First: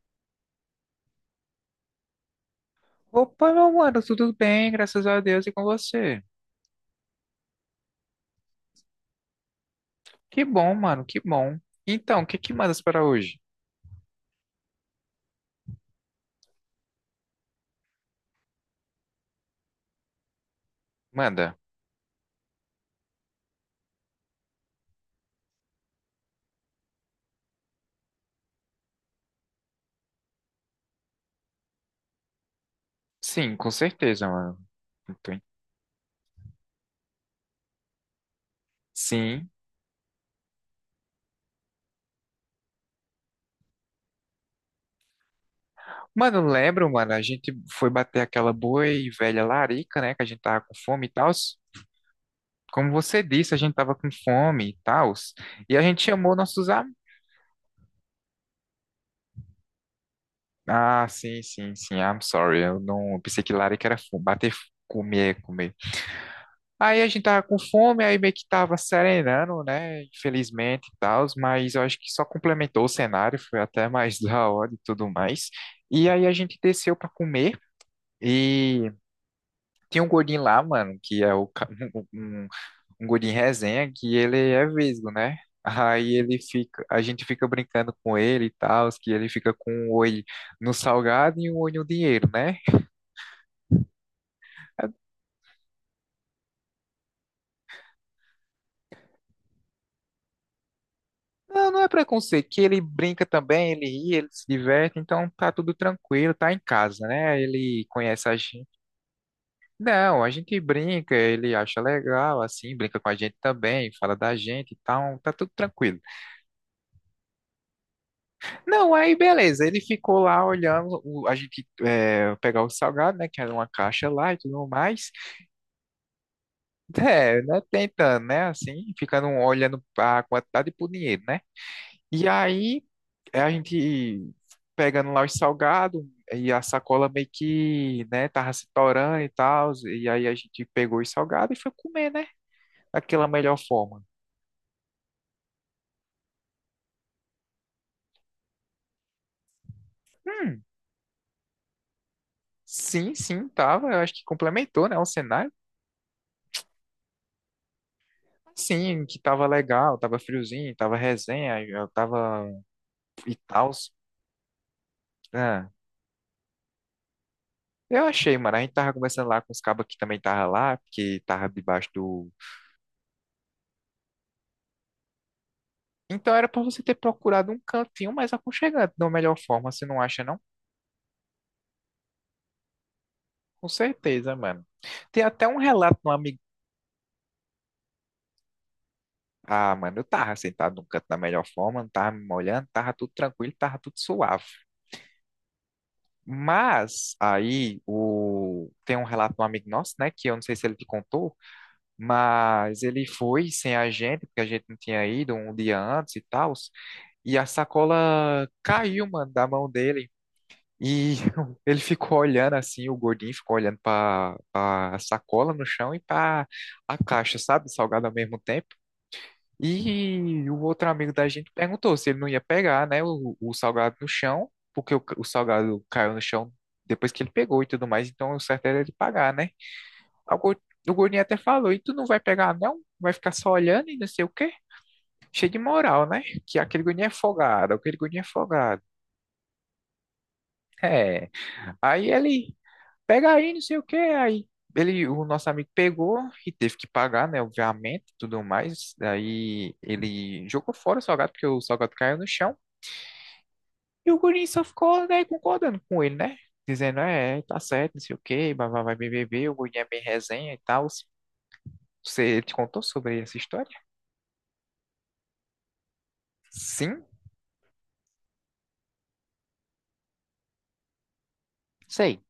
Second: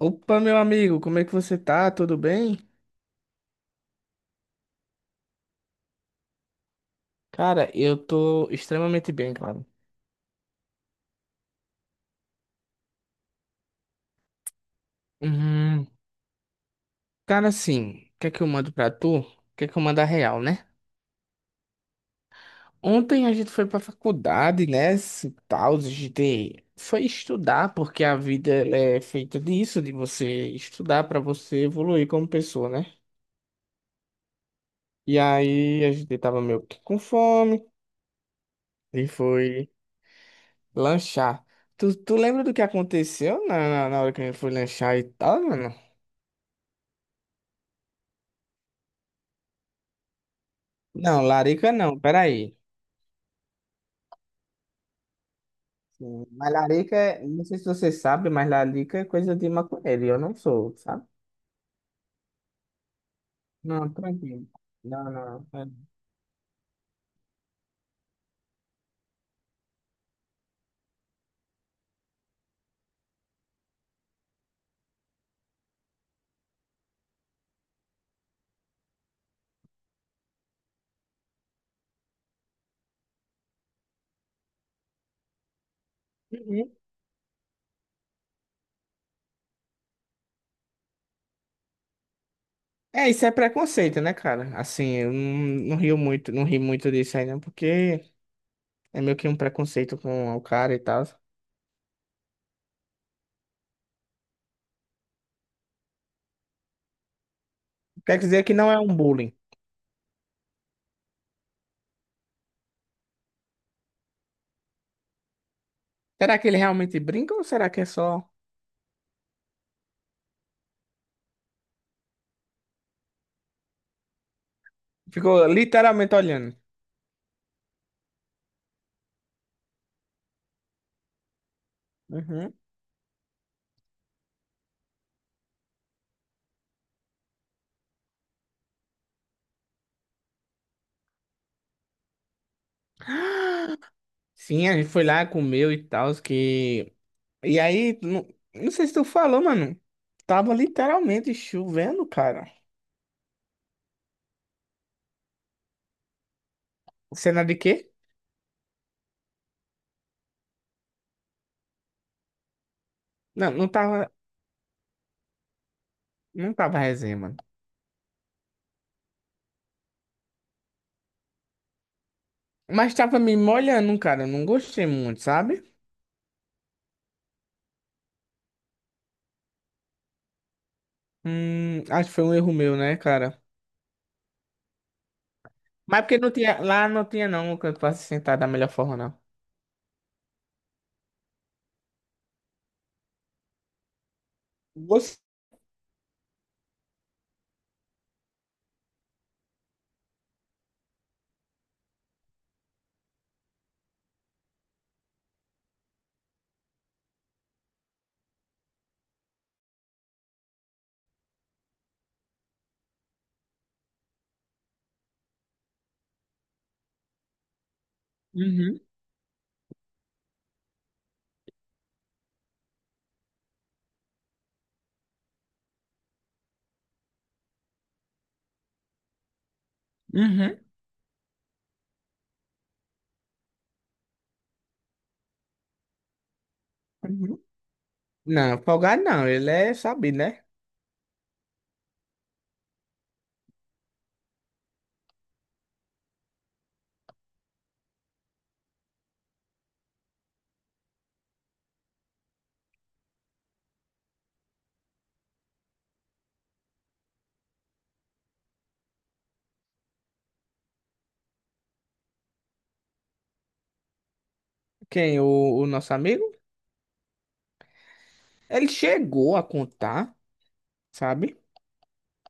Opa, meu amigo, como é que você tá? Tudo bem? Opa, meu mano, tudo bem, graças a Deus e com você. Cara, eu tô extremamente bem, claro. Que bom, mano, que bom. Então, o que que mandas para hoje? Hum, Cara, assim, o que é que eu mando pra tu? O que é que eu mando a real, né? Manda. Ontem a gente foi pra faculdade, né? Se tal, a gente foi estudar, porque a vida ela é feita disso, de você estudar pra você evoluir como pessoa, né? Sim, com certeza, mano. E Então, aí a gente tava meio que com fome e sim. foi lanchar. Tu lembra do que aconteceu na hora que a gente foi lanchar e tal, mano? Mano, lembro, mano, a gente foi bater aquela boa e velha larica, né, que a gente tava com fome e Não, tal. larica não, peraí. Como você disse, a gente tava com fome e tal. E a gente Sim, chamou mas nossos amigos. larica, é- não sei se você sabe, mas larica é coisa de maconheiro, e eu não sou, sabe? Ah, sim, sim, sim, I'm sorry. Eu não, eu pensei que larica Não, era fome, tranquilo. bater, Não, comer, não. É. comer. Aí a gente tava com fome, aí meio que tava serenando, né? Infelizmente e tal, mas eu acho que só complementou o cenário, foi até mais da hora e tudo mais. E aí a gente desceu pra comer e tinha um gordinho lá, mano, que é o, ca- um, um um gordinho resenha, que ele é vesgo, né? Aí ele Uhum. fica, a gente fica brincando com ele e tal, que ele fica com um olho no salgado e um olho no dinheiro, né? É, isso é preconceito, né, cara? Assim, eu não, não rio muito, não ri muito disso aí, não, porque é meio que um preconceito com o cara e tal. Não, não é preconceito, que ele brinca também, ele ri, ele se diverte, então tá tudo tranquilo, tá em casa, né? Ele Quer conhece a dizer que gente. não é um bullying. Não, a gente brinca, ele acha legal, assim, brinca com a gente também, fala da gente e tal, tá tudo tranquilo. Será que ele realmente brinca ou será que é só. Não, aí beleza, ele ficou lá olhando, a gente é, pegar o salgado, né, que era uma caixa lá e tudo mais. Ficou literalmente olhando. É, né, tentando, né, assim, ficando olhando a quantidade e pro dinheiro, né? E Uhum. aí é, a gente pegando lá os salgados e a sacola meio que, né, tava se torando e tal, e aí a gente pegou os salgados e foi comer, né, daquela melhor forma. Sim, a gente foi lá, comeu e tal, que E aí, não, não sei se tu falou, mano. Tava Hum, literalmente chovendo, cara. sim, sim, tava, eu acho que complementou, né, o cenário. Cena de quê? Sim, que tava legal, tava friozinho, tava resenha, eu tava e Não, não tal. tava, Ah, não tava resenha, mano. eu achei, mano. A gente tava conversando lá com os cabos que também tava lá, porque tava debaixo do. Mas tava me molhando, cara. Eu não gostei muito, sabe? Então era pra você ter procurado um cantinho mais aconchegante, da melhor forma, você não acha, não? Acho que foi um erro meu, né, cara? Com certeza, mano. Tem até um relato Mas de um porque não amigo. tinha, lá não tinha não o canto pra se sentar da melhor forma, não. Ah, mano, eu tava sentado num canto da melhor forma, não tava me molhando, tava tudo tranquilo, tava tudo suave. Você... Mas aí o... tem um relato de um amigo nosso, né? Que eu não sei se ele te contou, mas ele foi sem a gente, porque a gente não tinha ido um dia antes e tal. E a sacola caiu, mano, da mão dele. E ele ficou olhando assim, o gordinho ficou olhando para a sacola no chão e para a caixa, sabe, salgado ao mesmo tempo. Uhum, E o outro amigo da gente perguntou se ele não ia pegar, né, o salgado no chão, porque o salgado caiu no chão depois que ele pegou e tudo mais, então o certo era ele pagar, né? Aí O, uhum, gor- o gordinho até falou: e tu não vai pegar, não? Vai ficar só olhando e não sei o quê? Cheio de moral, né? Que aquele gordinho é uhum. folgado, aquele gordinho é Não, folgado. folgado não. Ele é sabido, né? É. Aí ele. Pega aí, não sei o que. Aí ele, o nosso amigo pegou e teve que pagar, né? Obviamente, tudo mais. Aí ele jogou fora o salgado, porque o salgado caiu no chão. E o guri só ficou, né, concordando com ele, né? Dizendo, é, tá certo, não sei o quê, vai, vai, vai, beber, o guri é bem resenha e tal. Você te contou sobre essa história? Quem? O nosso amigo? Sim, Ele chegou a contar, sabe? sei.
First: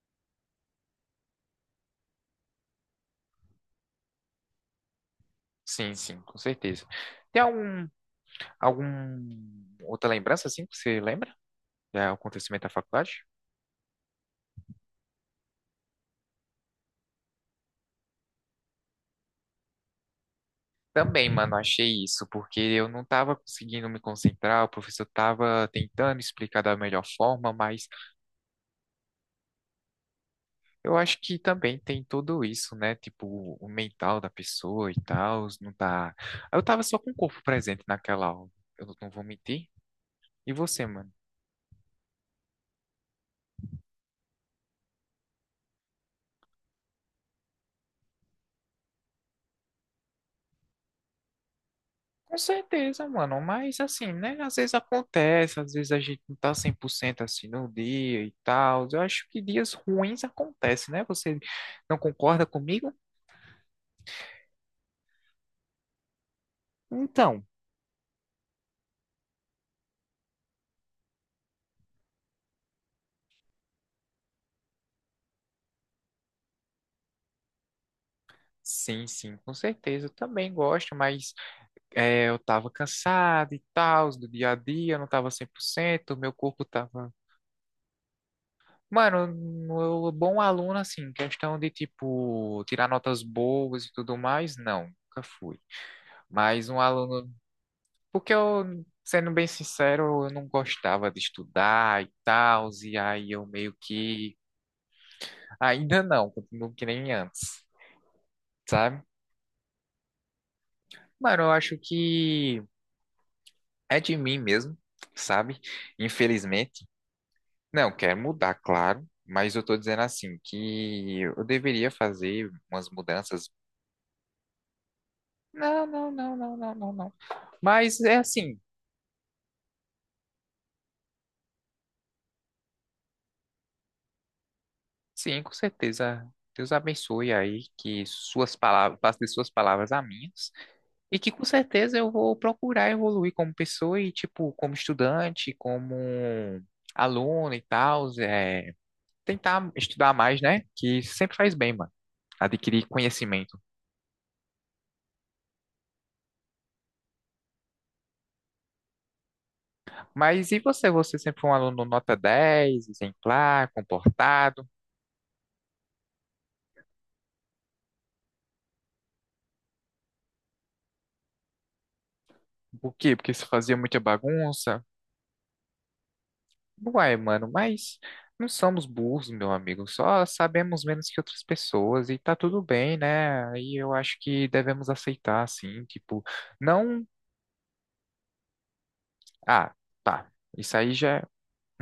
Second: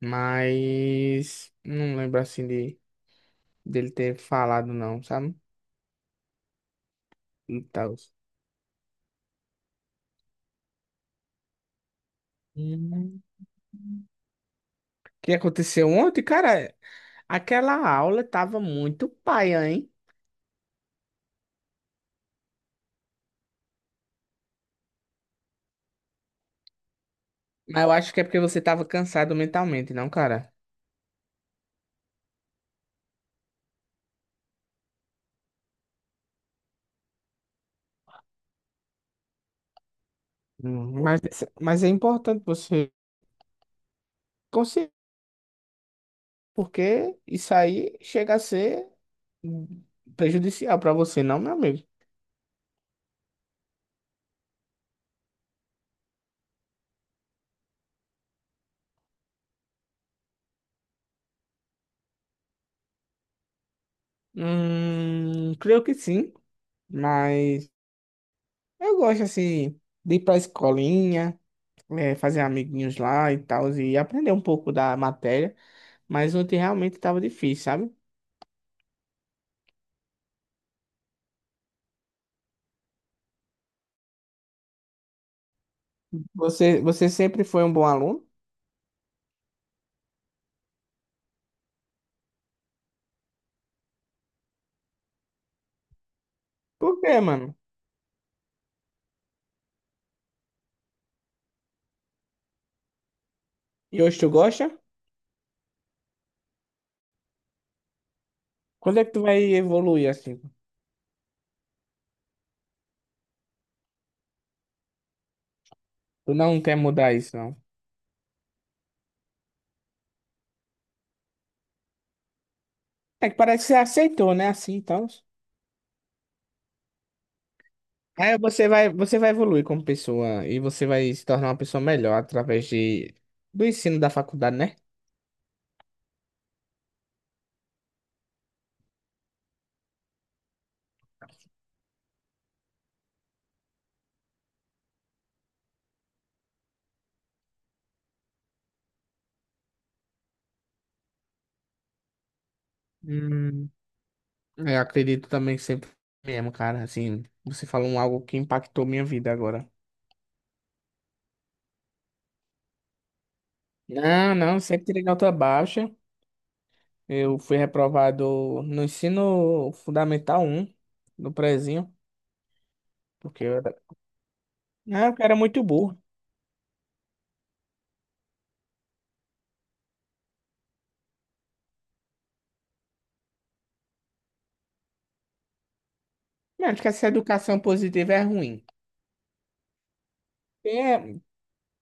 Mas não lembro assim de. Dele ter falado não, sabe? Sim, sim, com certeza. Tem E algum, tal. algum outra lembrança, assim, que você lembra? Do acontecimento da Uhum. O faculdade? Que aconteceu ontem, cara? Aquela aula tava muito paia, hein? Também, mano, achei isso, porque eu não tava conseguindo me concentrar, o professor tava tentando explicar da melhor forma, Mas mas eu acho que é porque você tava cansado mentalmente, não, cara? eu acho que também tem tudo isso, né? Tipo, o mental da pessoa e tal, não tá. Eu tava só com o corpo presente naquela aula, eu não vou mentir. E você, Hum, mano? Mas, mas é importante você conseguir, porque isso aí chega a ser hum, prejudicial pra você, não, meu amigo? Com certeza, mano, mas assim, né? Às vezes acontece, às vezes a gente não tá 100% assim no dia e tal. Eu acho que dias ruins acontecem, né? Você não concorda comigo? Creio que sim, Então, mas eu gosto assim de ir pra escolinha, fazer amiguinhos lá e tal, e aprender um pouco da matéria. Mas ontem realmente tava difícil, sabe? sim, sim, com certeza. Eu também gosto, mas é, eu tava cansado e tal, do dia a dia, eu não tava 100%, meu corpo Você tava. sempre foi um bom aluno? Mano, bom aluno, assim, questão de, tipo, tirar notas boas e tudo mais, não, nunca fui. Mas um Por quê, aluno. mano? Porque eu, sendo bem sincero, eu não gostava de estudar e tal, e aí eu meio E hoje tu que. gosta? Ainda não, continuo que nem antes, Quando sabe? é que tu vai evoluir assim? Mano, eu acho que é de mim mesmo, sabe? Tu não quer Infelizmente. mudar isso, não. Não, quero mudar, claro, mas eu tô dizendo assim, que eu deveria fazer umas É que mudanças. parece que você aceitou, né? Assim, então. Não, não, não, não, não, não, não. Mas é Aí assim, você vai evoluir como pessoa e você vai se tornar uma pessoa melhor através de, do ensino da faculdade, né? sim, com certeza. Deus abençoe aí que suas palavras, passe de suas palavras a minhas, e que com certeza eu vou procurar evoluir como pessoa e, tipo, como estudante, como aluno e tal, é, tentar estudar mais, né? Que sempre faz bem, mano, adquirir conhecimento. Hum, eu acredito também que sempre mesmo, cara. Assim, você falou um algo que impactou minha vida agora. Mas e você? Você sempre foi um aluno nota 10 exemplar, Não, não, comportado? sempre tirei nota baixa. Eu fui reprovado no ensino fundamental um no prezinho, Por quê? Porque porque você eu era, fazia muita bagunça? ah, eu era muito burro. Uai, mano, mas não somos burros, meu amigo. Só sabemos menos que outras pessoas e tá tudo bem, né? E eu acho que devemos aceitar, assim, tipo, Não, acho que não. essa educação positiva é ruim. Ah, tá. Isso aí já. É, É,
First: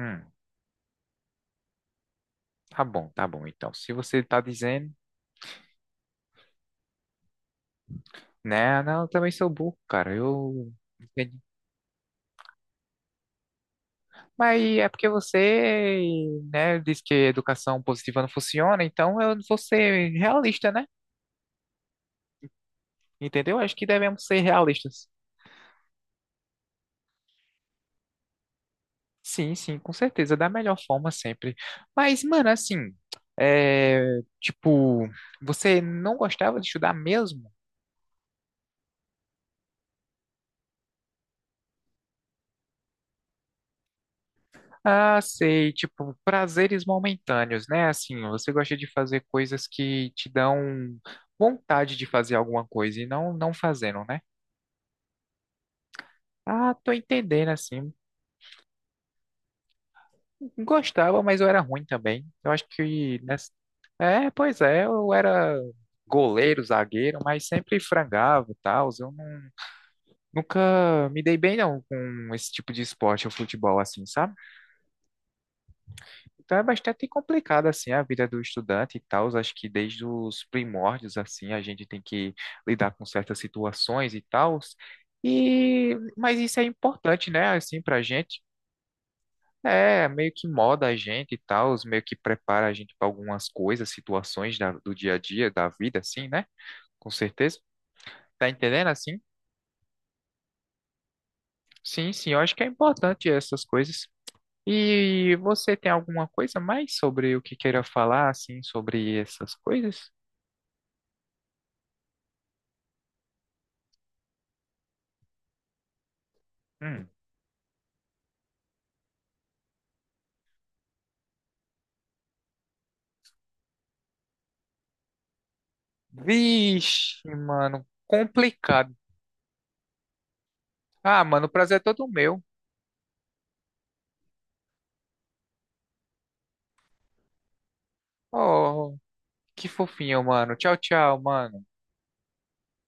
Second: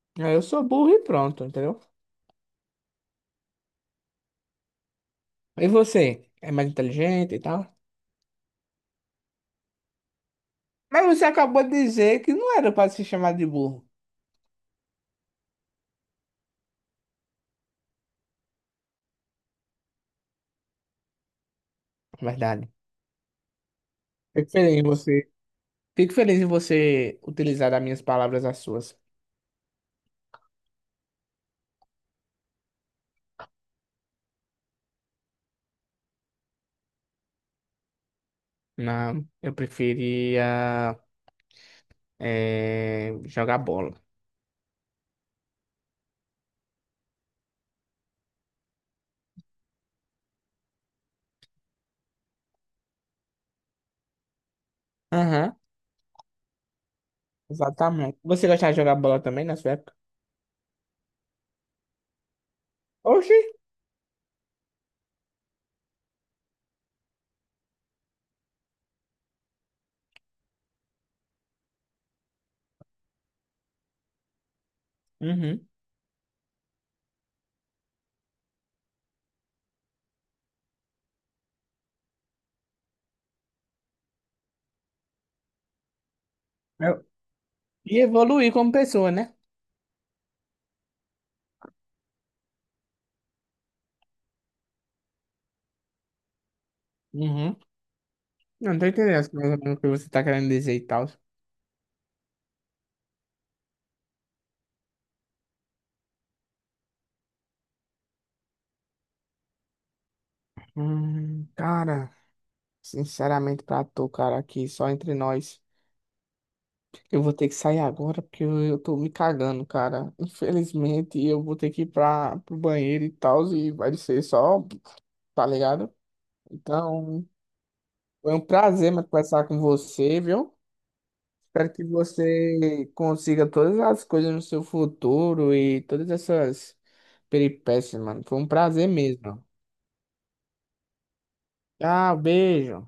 hum, ah, eu sou burro e pronto, entendeu? tá bom, tá bom. Então, se você tá dizendo, E você? É mais inteligente e tal? né? "Ah, não, eu também sou burro, cara. Eu. Mas você acabou de dizer que não era para se chamar de burro. Mas é porque você, né, disse que educação positiva não funciona, então eu vou ser realista, né? É verdade. Entendeu? Acho que devemos ser Fico feliz em realistas. você. Fico feliz em você utilizar as minhas palavras as suas. Sim, sim, com certeza, da melhor forma sempre. Mas, mano, assim, é, tipo, você não gostava de estudar mesmo? Não, eu preferia jogar bola. Ah, sei, tipo, prazeres momentâneos, né? Assim, você gosta de fazer coisas que te dão vontade de fazer alguma coisa e não fazendo, né? Aham. Ah, tô entendendo, assim. Exatamente. Você gostava de jogar bola também na sua época? Gostava, mas eu era ruim também. Eu acho que Oxi! nessa... É, pois é, eu era goleiro, zagueiro, mas sempre frangava e tal. Eu não- Nunca me dei bem não com esse tipo de esporte, o futebol assim, sabe? Uhum. Então é bastante complicado assim a vida do estudante e tal. Acho que desde os primórdios assim, a gente tem que lidar com certas situações e tal. E mas isso é Eu- importante, né, assim pra E gente. evoluir como pessoa, né? É, meio que moda a gente e tal, os meio que prepara a gente para algumas coisas, situações do dia a dia, da vida, assim, né? Com Uhum. certeza. Tá Não tô entendendo entendendo assim? mais ou menos o que você tá querendo dizer e tal. Sim, sim, eu acho que é importante essas coisas. E você tem alguma coisa mais sobre o que queira falar, assim, sobre essas coisas? Cara, sinceramente pra tu, cara, aqui só entre nós, Hum. eu vou ter que sair agora porque eu tô me cagando, cara. Infelizmente, eu vou ter que ir pro banheiro e tal, e vai ser só, tá ligado? Vixe, Então, mano, foi um prazer complicado. mas, conversar com você, viu? Ah, mano, o Espero prazer é que todo meu. você consiga todas as coisas no seu futuro e todas essas peripécias, mano. Foi um prazer Oh, mesmo. que fofinho, mano. Tchau, tchau, mano. Tchau, beijo.